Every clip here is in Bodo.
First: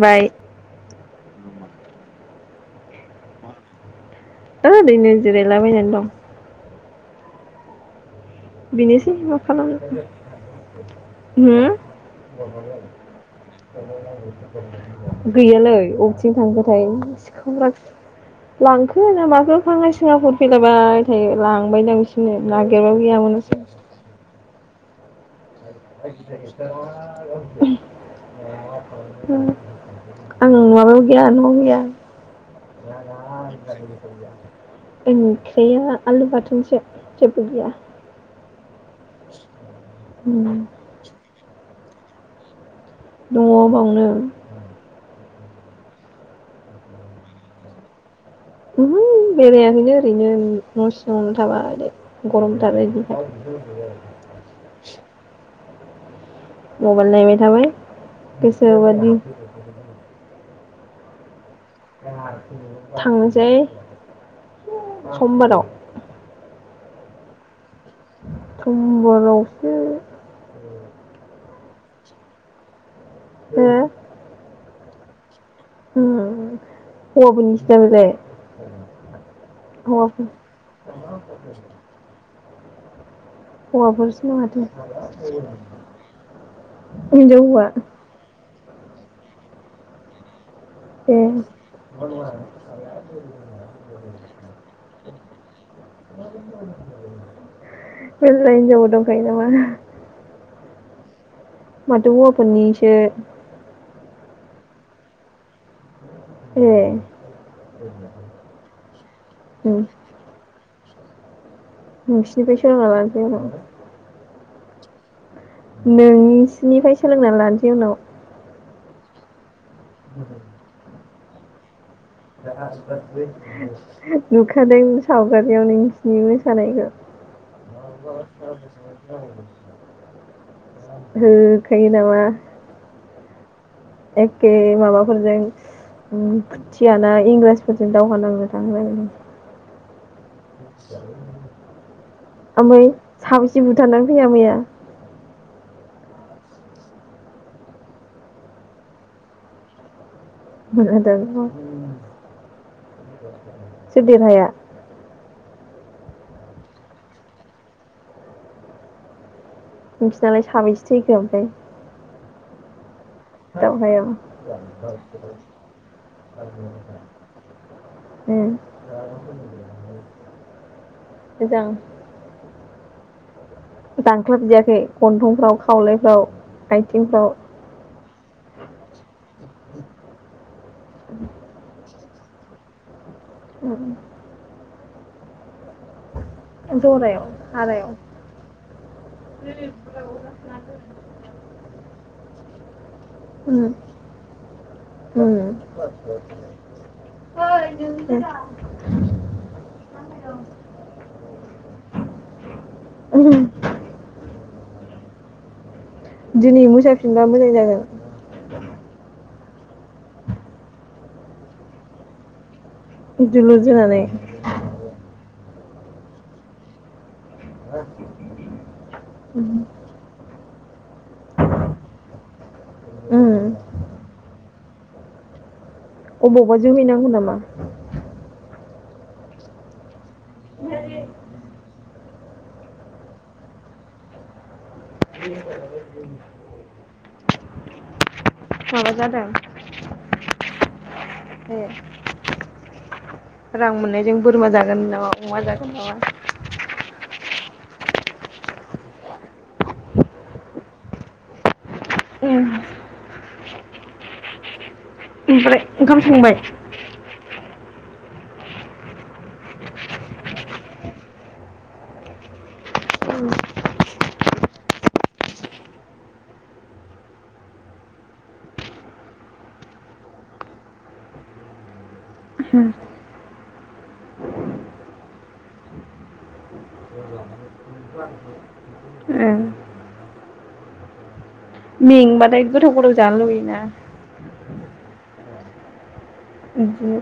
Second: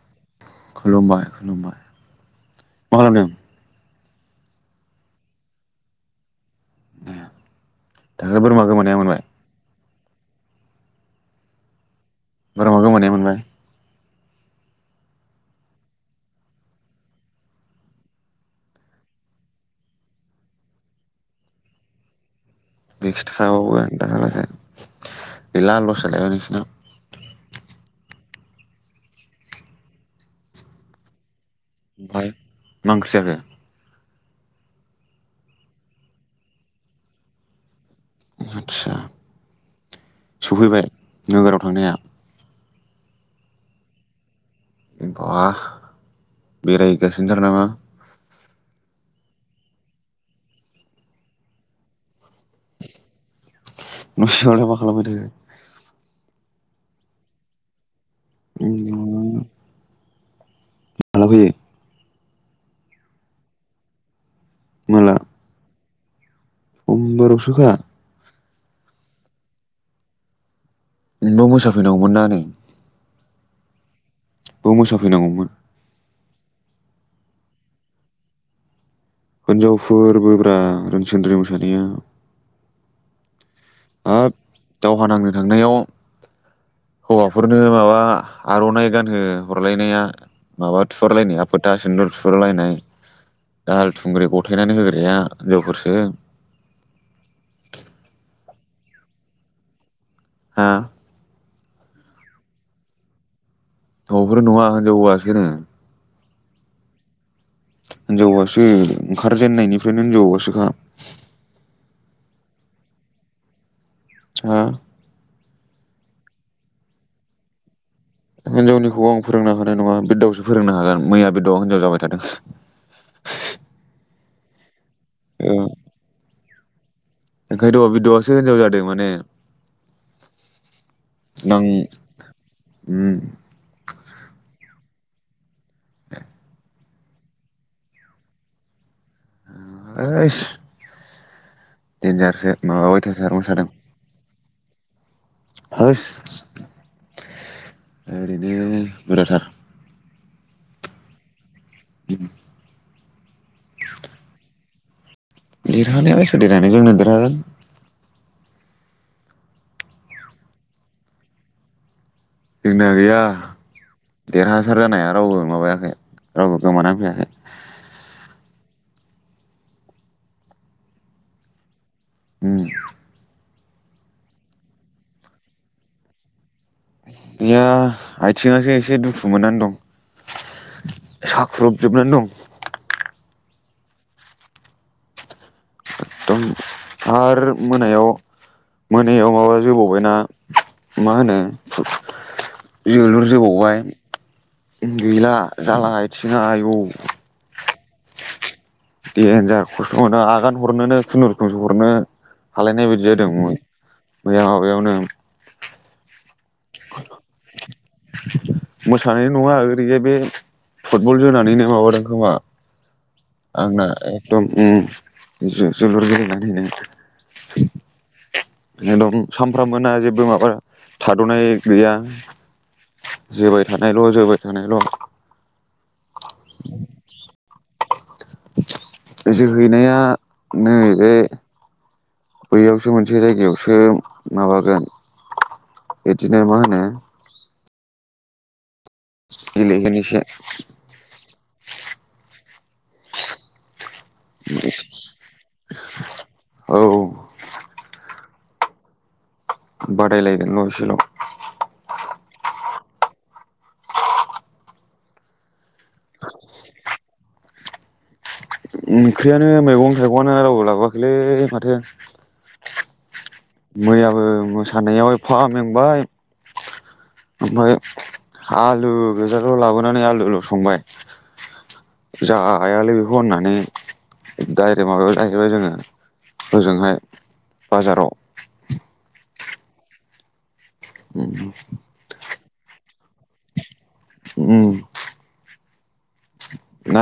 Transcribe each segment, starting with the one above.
बाय खुलुमबाय खुलुमबायबाय मा खालामदों? एरैनो जिरायलाबायना दं दाख्लै बोरमा गोमानाया बेनोसै मोनबाय मा खालामनो हम बोरमा गोमानाया मोनबाय ब गैयालै बबेथिं थांखोथाय सिखांग्रा लांखो ना माखो खांा सिङा हर फैलायबाय थायो लांबायदां बिसोरनो ना गिरबाबियामोन दाब ग द खाला आ आं माबायाव गैया नआव गैया ओमफफ्राय मांसे आरो खया आलु बााथोनस जफ गया आतसा दङ सफैबाय नोगोराव थांनाया दङ बावनो [unintelligible] बेरायगासिनो थार नामा बेरायाखैनो ओरैनो न' सिङावनो थाबा दे गरम थार ग न' सिङावलाय मा खालामबाय थाखो [unintelligible] मबाइल नायबाय थाबाय गोसोबादि मालखौयो [unintelligible] थांनोसै माला समबाराव समबारावसोखा समबारावसो न' मोसाफैनांगौमोन ना नै हो खौ मोसाफैनांगौमोन हौवाफोरनिसोदा बेलाय हिनजावफोरबोब्रा रोंसिन्द्रि मोसानाया हौवाफोरसो हाब ना माथो दावहा नांनो थांनायाव हिनजाव हौवाफोरनो हौवा माबा आर'नाइ गानहो हरलायनाया माबा ए थुहारलायनाया फोथा सेन्दुर थुहरलायनाय दाहाल थुंग्रि गथायनानै होग्राया लोगोफोर बे लाय जाब दंखायो नामा हा माथो हौवाफोरनिसो हौवाफोर नङा होनजाव हौवासो नो ए हिनजाव हौवासो उम ओंखारजेननायनिफ्रायनो हिनजाव हौवासोखा बिसनिफ्राय सोलोंना लानोसै आंहा हा नोंसिनिफ्राय सोलोंना लानोसै उनाव हिनजावनिखौ आं फोरोंनांगोन नङा बिरदावसो फोरोंनो हागोन मैया बिरदावा हिनजाव जाबाय थादों [inaudible] नुखादों सावगारियाव नोंसिनि मोसानायखौ ओंखायनोथ' बिरदावासो हिनजाव जादों माने हो नां खायो नामा उम एखे माबाफोरजों उम। थियाना इंराजफोरजों दावहा नांनो थाङो आरो। [inaudible] देनजारसो [inaudible] ओमफ्राय माबाबाय थाथारबाय साबेसे थादों बुथारनानै फैया मैया? ओरैनो बुराथार। [unintelligible] उम। [inaudible] सोर देरहाया? देरहानायालाय सोर देरहागोन जोंनो देरहागोन। नोंसिनालाय साबैसे थैखो ओमफ्राय? जोंना गैया। दावहायाव देरहासार जानाया रावबो माबायाखै रावबो गोमानानै फैयाखै। उम मोजां। उम। दानख्लाबजायाखै गन्थंफ्राव, खावलायफ्राव, आथिंफ्राव गैया आइथिङासो एसे दुखु मोननानै दं साख्रुबजोबनानै दं। उम। एकदम जरायाव आरो हारायाव मोनायाव मोनायाव माबा जोबावबायना मा होनो जोलुर उम जोबावबाय गैला उम जाला आइथिंङा आयौ। [unintelligible] देनजार खस्थ' मोनो आगान हरनोनो खुनुरुखुमसो हरनो हालायनाय बायदि जादों मै-मैया। बेयावनो। दिनै मोसाफिनबा मोजां जागोन। मोसानाय नङा ओरैहाय बे फुटबल जोनानैनो माबादों खोमा! दुलुर आंना जानानै एदम उम जोलुर गेलेला दिनै। [inaudible] एदम सानफ्रामबोना जेबो माबा थादनाय गैया उम जोबाय थानायल' जोबाय थानायल' अबावबा जोहैनांगौ नामा? जोहैनाया नै बे बैयावसो मोनसे जायगायावसो माबागोन बिदिनो मा होनो माबा जादों। ए [unintelligible] रां मोननायजों बोरमा जागोन नामा अमा जागोन नामा। औ बादायलायदों न' इसेल'। ओम ओमफ्राय ओंखाम संबाय। ओंख्रियानो मैगं थाइगंआनो रावबो लाबोखैलै माथो। मैयाबो मोसानायाव एफामेंबाय ओमफाय आलु गोजाल' लाबोनानै आलुल' संबाय जायालै बेखौ होननानै डायरे माबायाव जाहैबाय जोङो ओजोंहाय बाजाराव। [inaudible] में बाथाय। गोथाव गोथाव जानो लुगोयोना। उम।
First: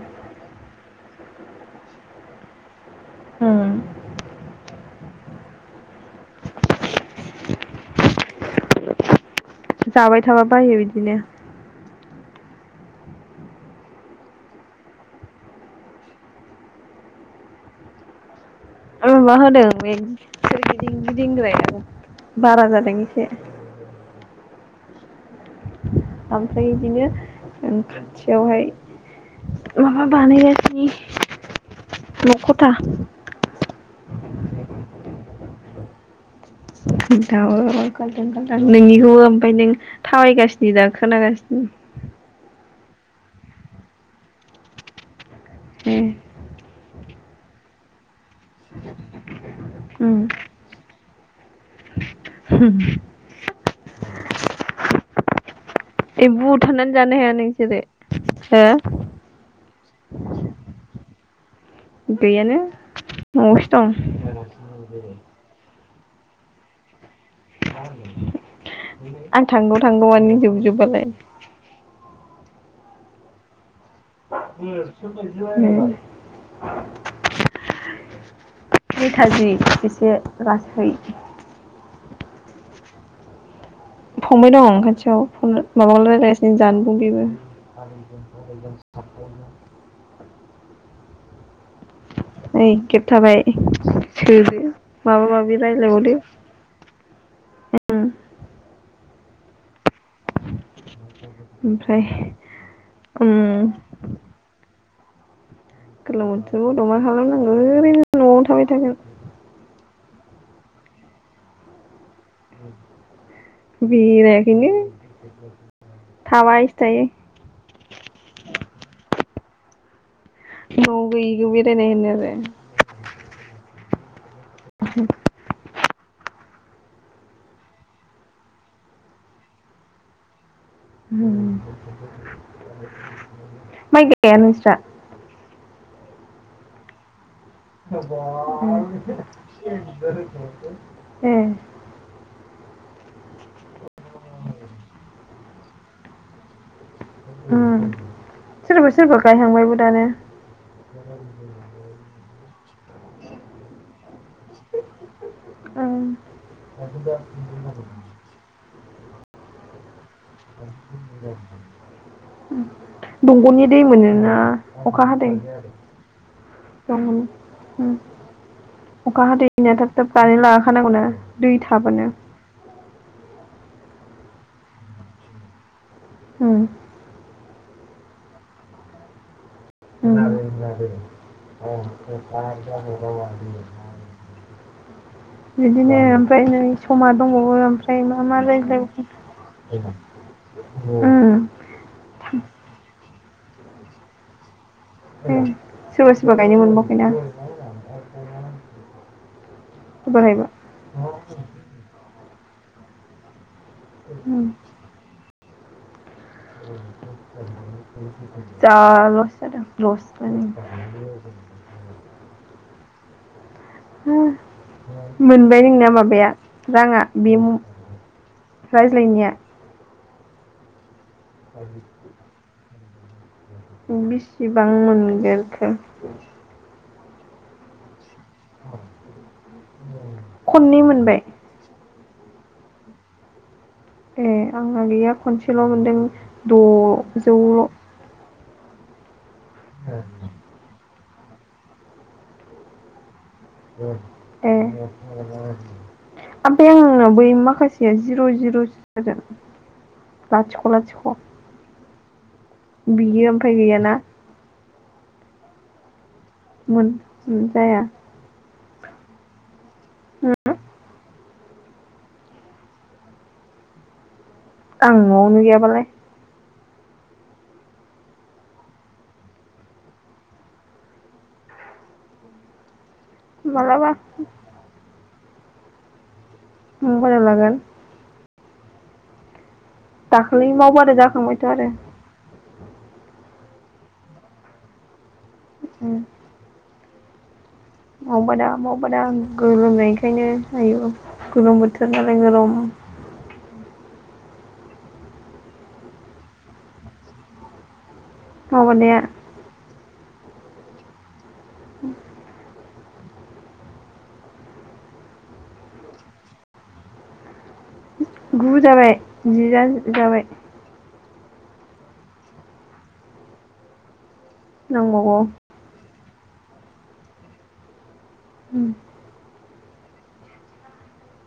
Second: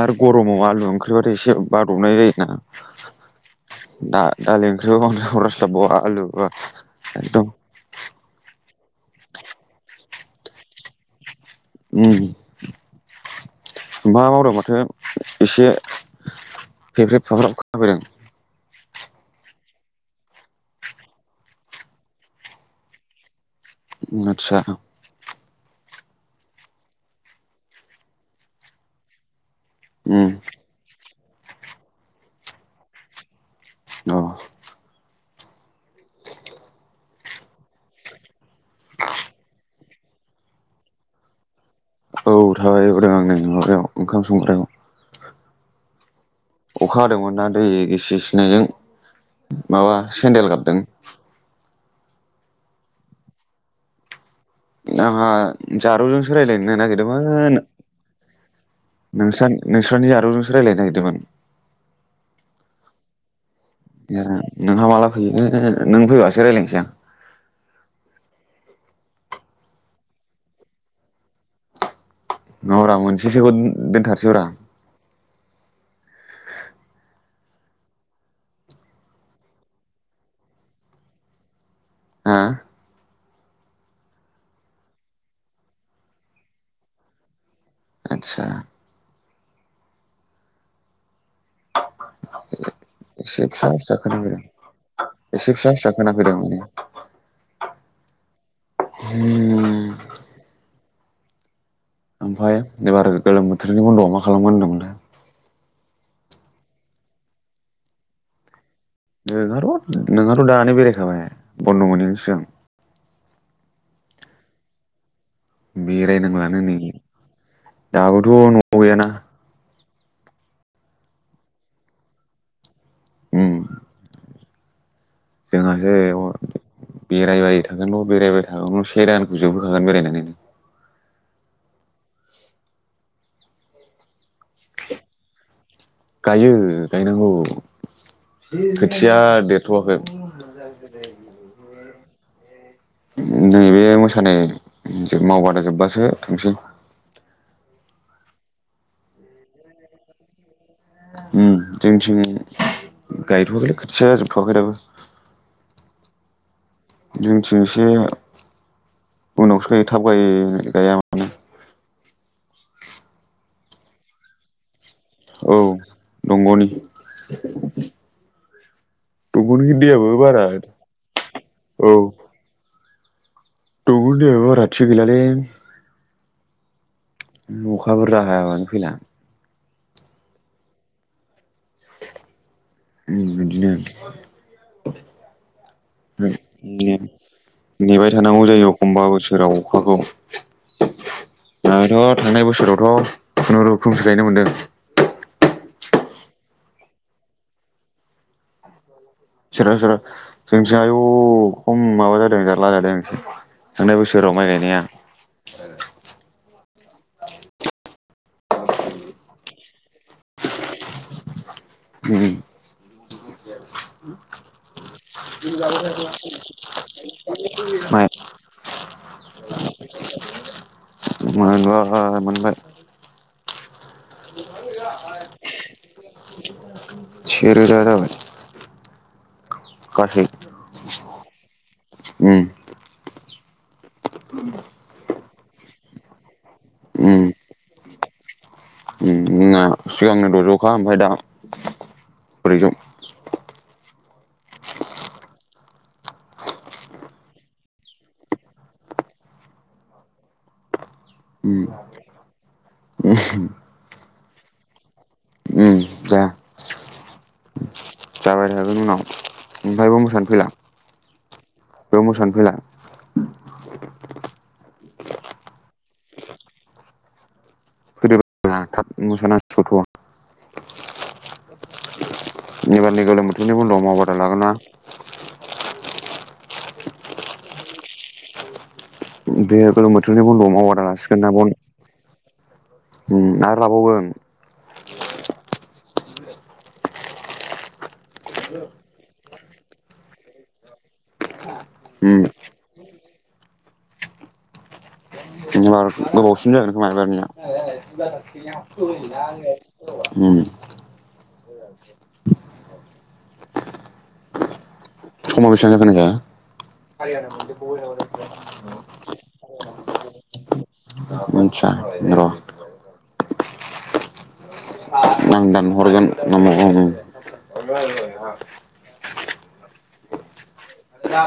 आरो गरमाव आलु ओंख्रि। फेबाथाय एसे बादबनाय जायोना। हम। दा दालि ओंख्रि हरस्लाबावा आलु बा एकदम। जाबाय थाबा बायो बिदिनो। ओम ओमफाय हराव माथो एसे फेब्रेब फाब्राब खोनाफैबैदों। ओम मा होनो बे सोर गिदिं गिदिंग्राय बारा जादों इसे। आदसा ओमफ्राय बिदिनो ओम खाथियावहाय। माबा उम बानाय गासिनि। न'खथा। अ। नोंथांआबो काल्दां गाल्दां नोंनिखौबो ओमफफ्राय नों थाबायगासिनो खोनागासिनो। औ थाबायहदों आं नै माबायाव ओंखाम संग्रायाव। ए अखा हादोंमोन ना दै इसे सिनायजों माबा ओम सेन्देल गाबदों। होम। नाङा। ए जारौजोंसो रायजलायनो बुथारनानै जानो हाया नागिरदोंमोन नोंसोरो हो नोंसा नोंस्रानि जारौ जोंसो रायज्लायनो नागिरदोंमोन। गैयानो न ए नोंहा माला फैयो? नों फैबासो रायलायनोसै आं। आं थांगौ थांगौ मानि जोबजोबबालाय। नङारा मोनसेसोखौ दोनथार। [unintelligible] उम। [inaudible] बै थाजि एसे लासै। हो। फंबाय दं खाथियाव फन माबा रायलायगासिनो जानबुं बेबो। आदसा [unintelligible] ओइ खेब एसे थाबाय फिसा फिसा खोनाफैदों सोदो माबा एसे माबि फिसा फिसा रायज्लायबावदो खोनाफैदों माने उम होम ओमफ्राय ओमफ्राय एबार उम गोलोम बोथोरनि बन्द'आव मा खालामगोन होनदोंमोनलाय? गोलोम बोथोर बद'आव मा खालामनांगो ओरैनो न'आव थाबाय थागोन। नोंहाथ' नोंहाथ' दानो बेरायखाबाय बन्द' मोनैनि सिगां। बिरायाखैनो। बेरायनांलानो नै दाबोथ' न'आव गैयाना। नआव गैयिखौ बेरायनाय होनो आरो। ओम [inaudible] जोंहासो बेरायबाय थागोनल' बेरायबाय थागोनल' से दानखौ जोबहोखागोन बेरायनानैनो। [unintelligible] ए नोंस्रा गायो गायनांगौ। खोथिया देरथ'वाखै [unintelligible] ए। नै बे मोसानाय मावबादा जोब्बासो थांसै। उ सोरबा सोरबा गायहांबायबो दानो। उ जोंथिं गायथ'वाखैलै खोथिया जौथ'वाखै दाबो। ओ। जोंनिथिं एसे [unintelligible] उनावसो गा थाब गाय गाया माने दंग'नि दै मोनोना? अखा हादै औ दंग'नि उम अखा दंग'नि हादैनिया थाब दैयाबो थाब गायनानै बारा लाखानांगौना दै औ थाबानो। दंगनि दैयाबो बारा थि गैलालै। ह। अखा बुरजा हायाबानो फैला। उम। उम बिदिनो बिदिनो ओमफ्राय नै समा दंबावो ओमफ्राय नेबाय मा मा थानांगौ जायो एखमबा बोसोराव रायज्लायनो अखाखौ उम। खुनुुरुखोमसो गायनो मोन्दों। सोरबा सोरबा गायनो मोनबावाखै ना। सोरबा सोरबा जोंनिथिं आयु खम माबा जादो। [unintelligible] थांनाय बोसोराव उम माइ गायनाया [unintelligible] जा लस जादों लस माने। [unintelligible] हम मोनबाय नोंना माबाया राङा बे मु रायज्लायनाया । [unintelligible] मोनबाया मोनबाय‌ [unintelligible] बेसिबां मोनगोरखोर सेेरो दादबाय [inaudible] खननै मोनबाय ओम ए आंना गैया खनसेल' मोनदों द'जौ [unintelligible] ओम ओं आ सिगांनो द'जौखा ओमफफ्राय दा प्रगन [unintelligible] ए ओमफ्राय आंननो बै माखासेया जिर' जिर' जादों लाथिख' लाथिख' उम बियो ओमफाय गैयाना ओ फ्ले मोन जाया जाबाय थागोन उनाव ओमफ्रायबो मोसानो फैला बेयाव मोसानो फैला आं न'आवनो गैयाबालाय फैदो थाब मोसाथ' बिब [unintelligible] गोलोम बोथोरनि बन्द'आव मालाबा मावबादा लागोना मबेलाव लागोन। [unintelligible] गोलोम बोथोरनि दाखालि बन्द'आव मावग्रा मावबादा लासिगोन ना जाखांबायथ' बन्धु? आरो ओम आरो लाबावगोन। ओम मावबा दा मावबा दां आं गोलोमनायखायनो आयु गोलुम बोथ उम [unintelligible] गोबावसिन जागोनखोमा एबारनिया। मावबादाया [unintelligible] उम उ समाव बेसेबां जाखो नायलाय? गु जाबाय जिया जाबाय दा मोनथिया र नांबावगौ आं दानहरगोन। नांबावगौ औ। औ उम,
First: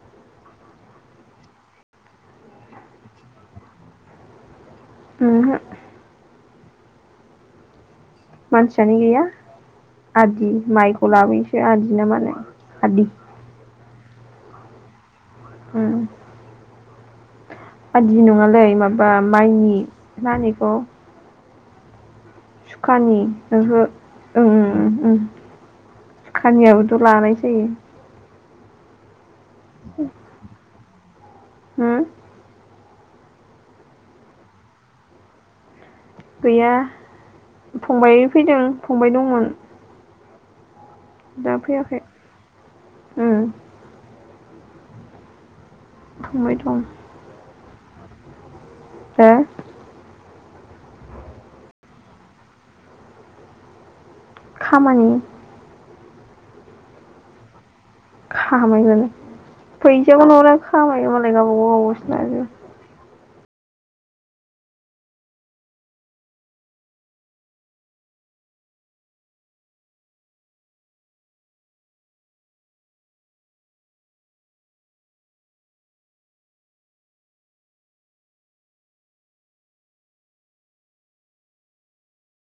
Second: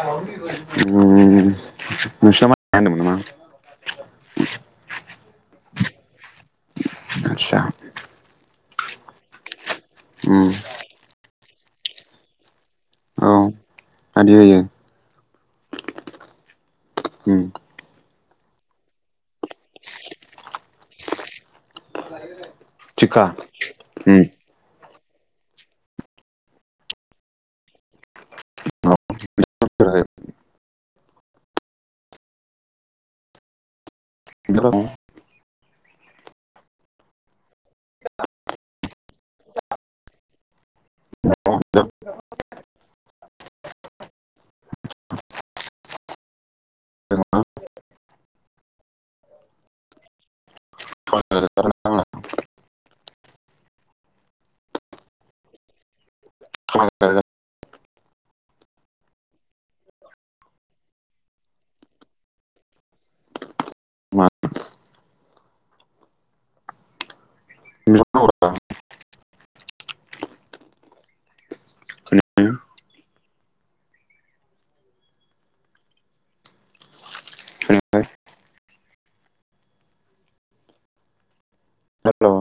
होम नोंसा माय गाया होनदोंमोन नामा? ओमहो आदसा मानसियानो गैया आदि ओम माइखौ लाबोयोसो आदि ना मानो आदि औ आदि होयो। ओम होम आदि नङालै माबा माइनि मा होनो बेखौ सुखानि थिखा ओहो ओम ओं ओं थिखानियाबोथ' लानाय जायो। औ [unintelligible] होम [unintelligible] गैया फंबाय फैदों फंबाय दंमोन। दा फैयाखै ओम थांबाय दङ। हो [unintelligible] खामानि खामायगोनो फैसाखौ नो हरा खामायो मालाय गावबा गावबागावसो लाजोबो। हेल'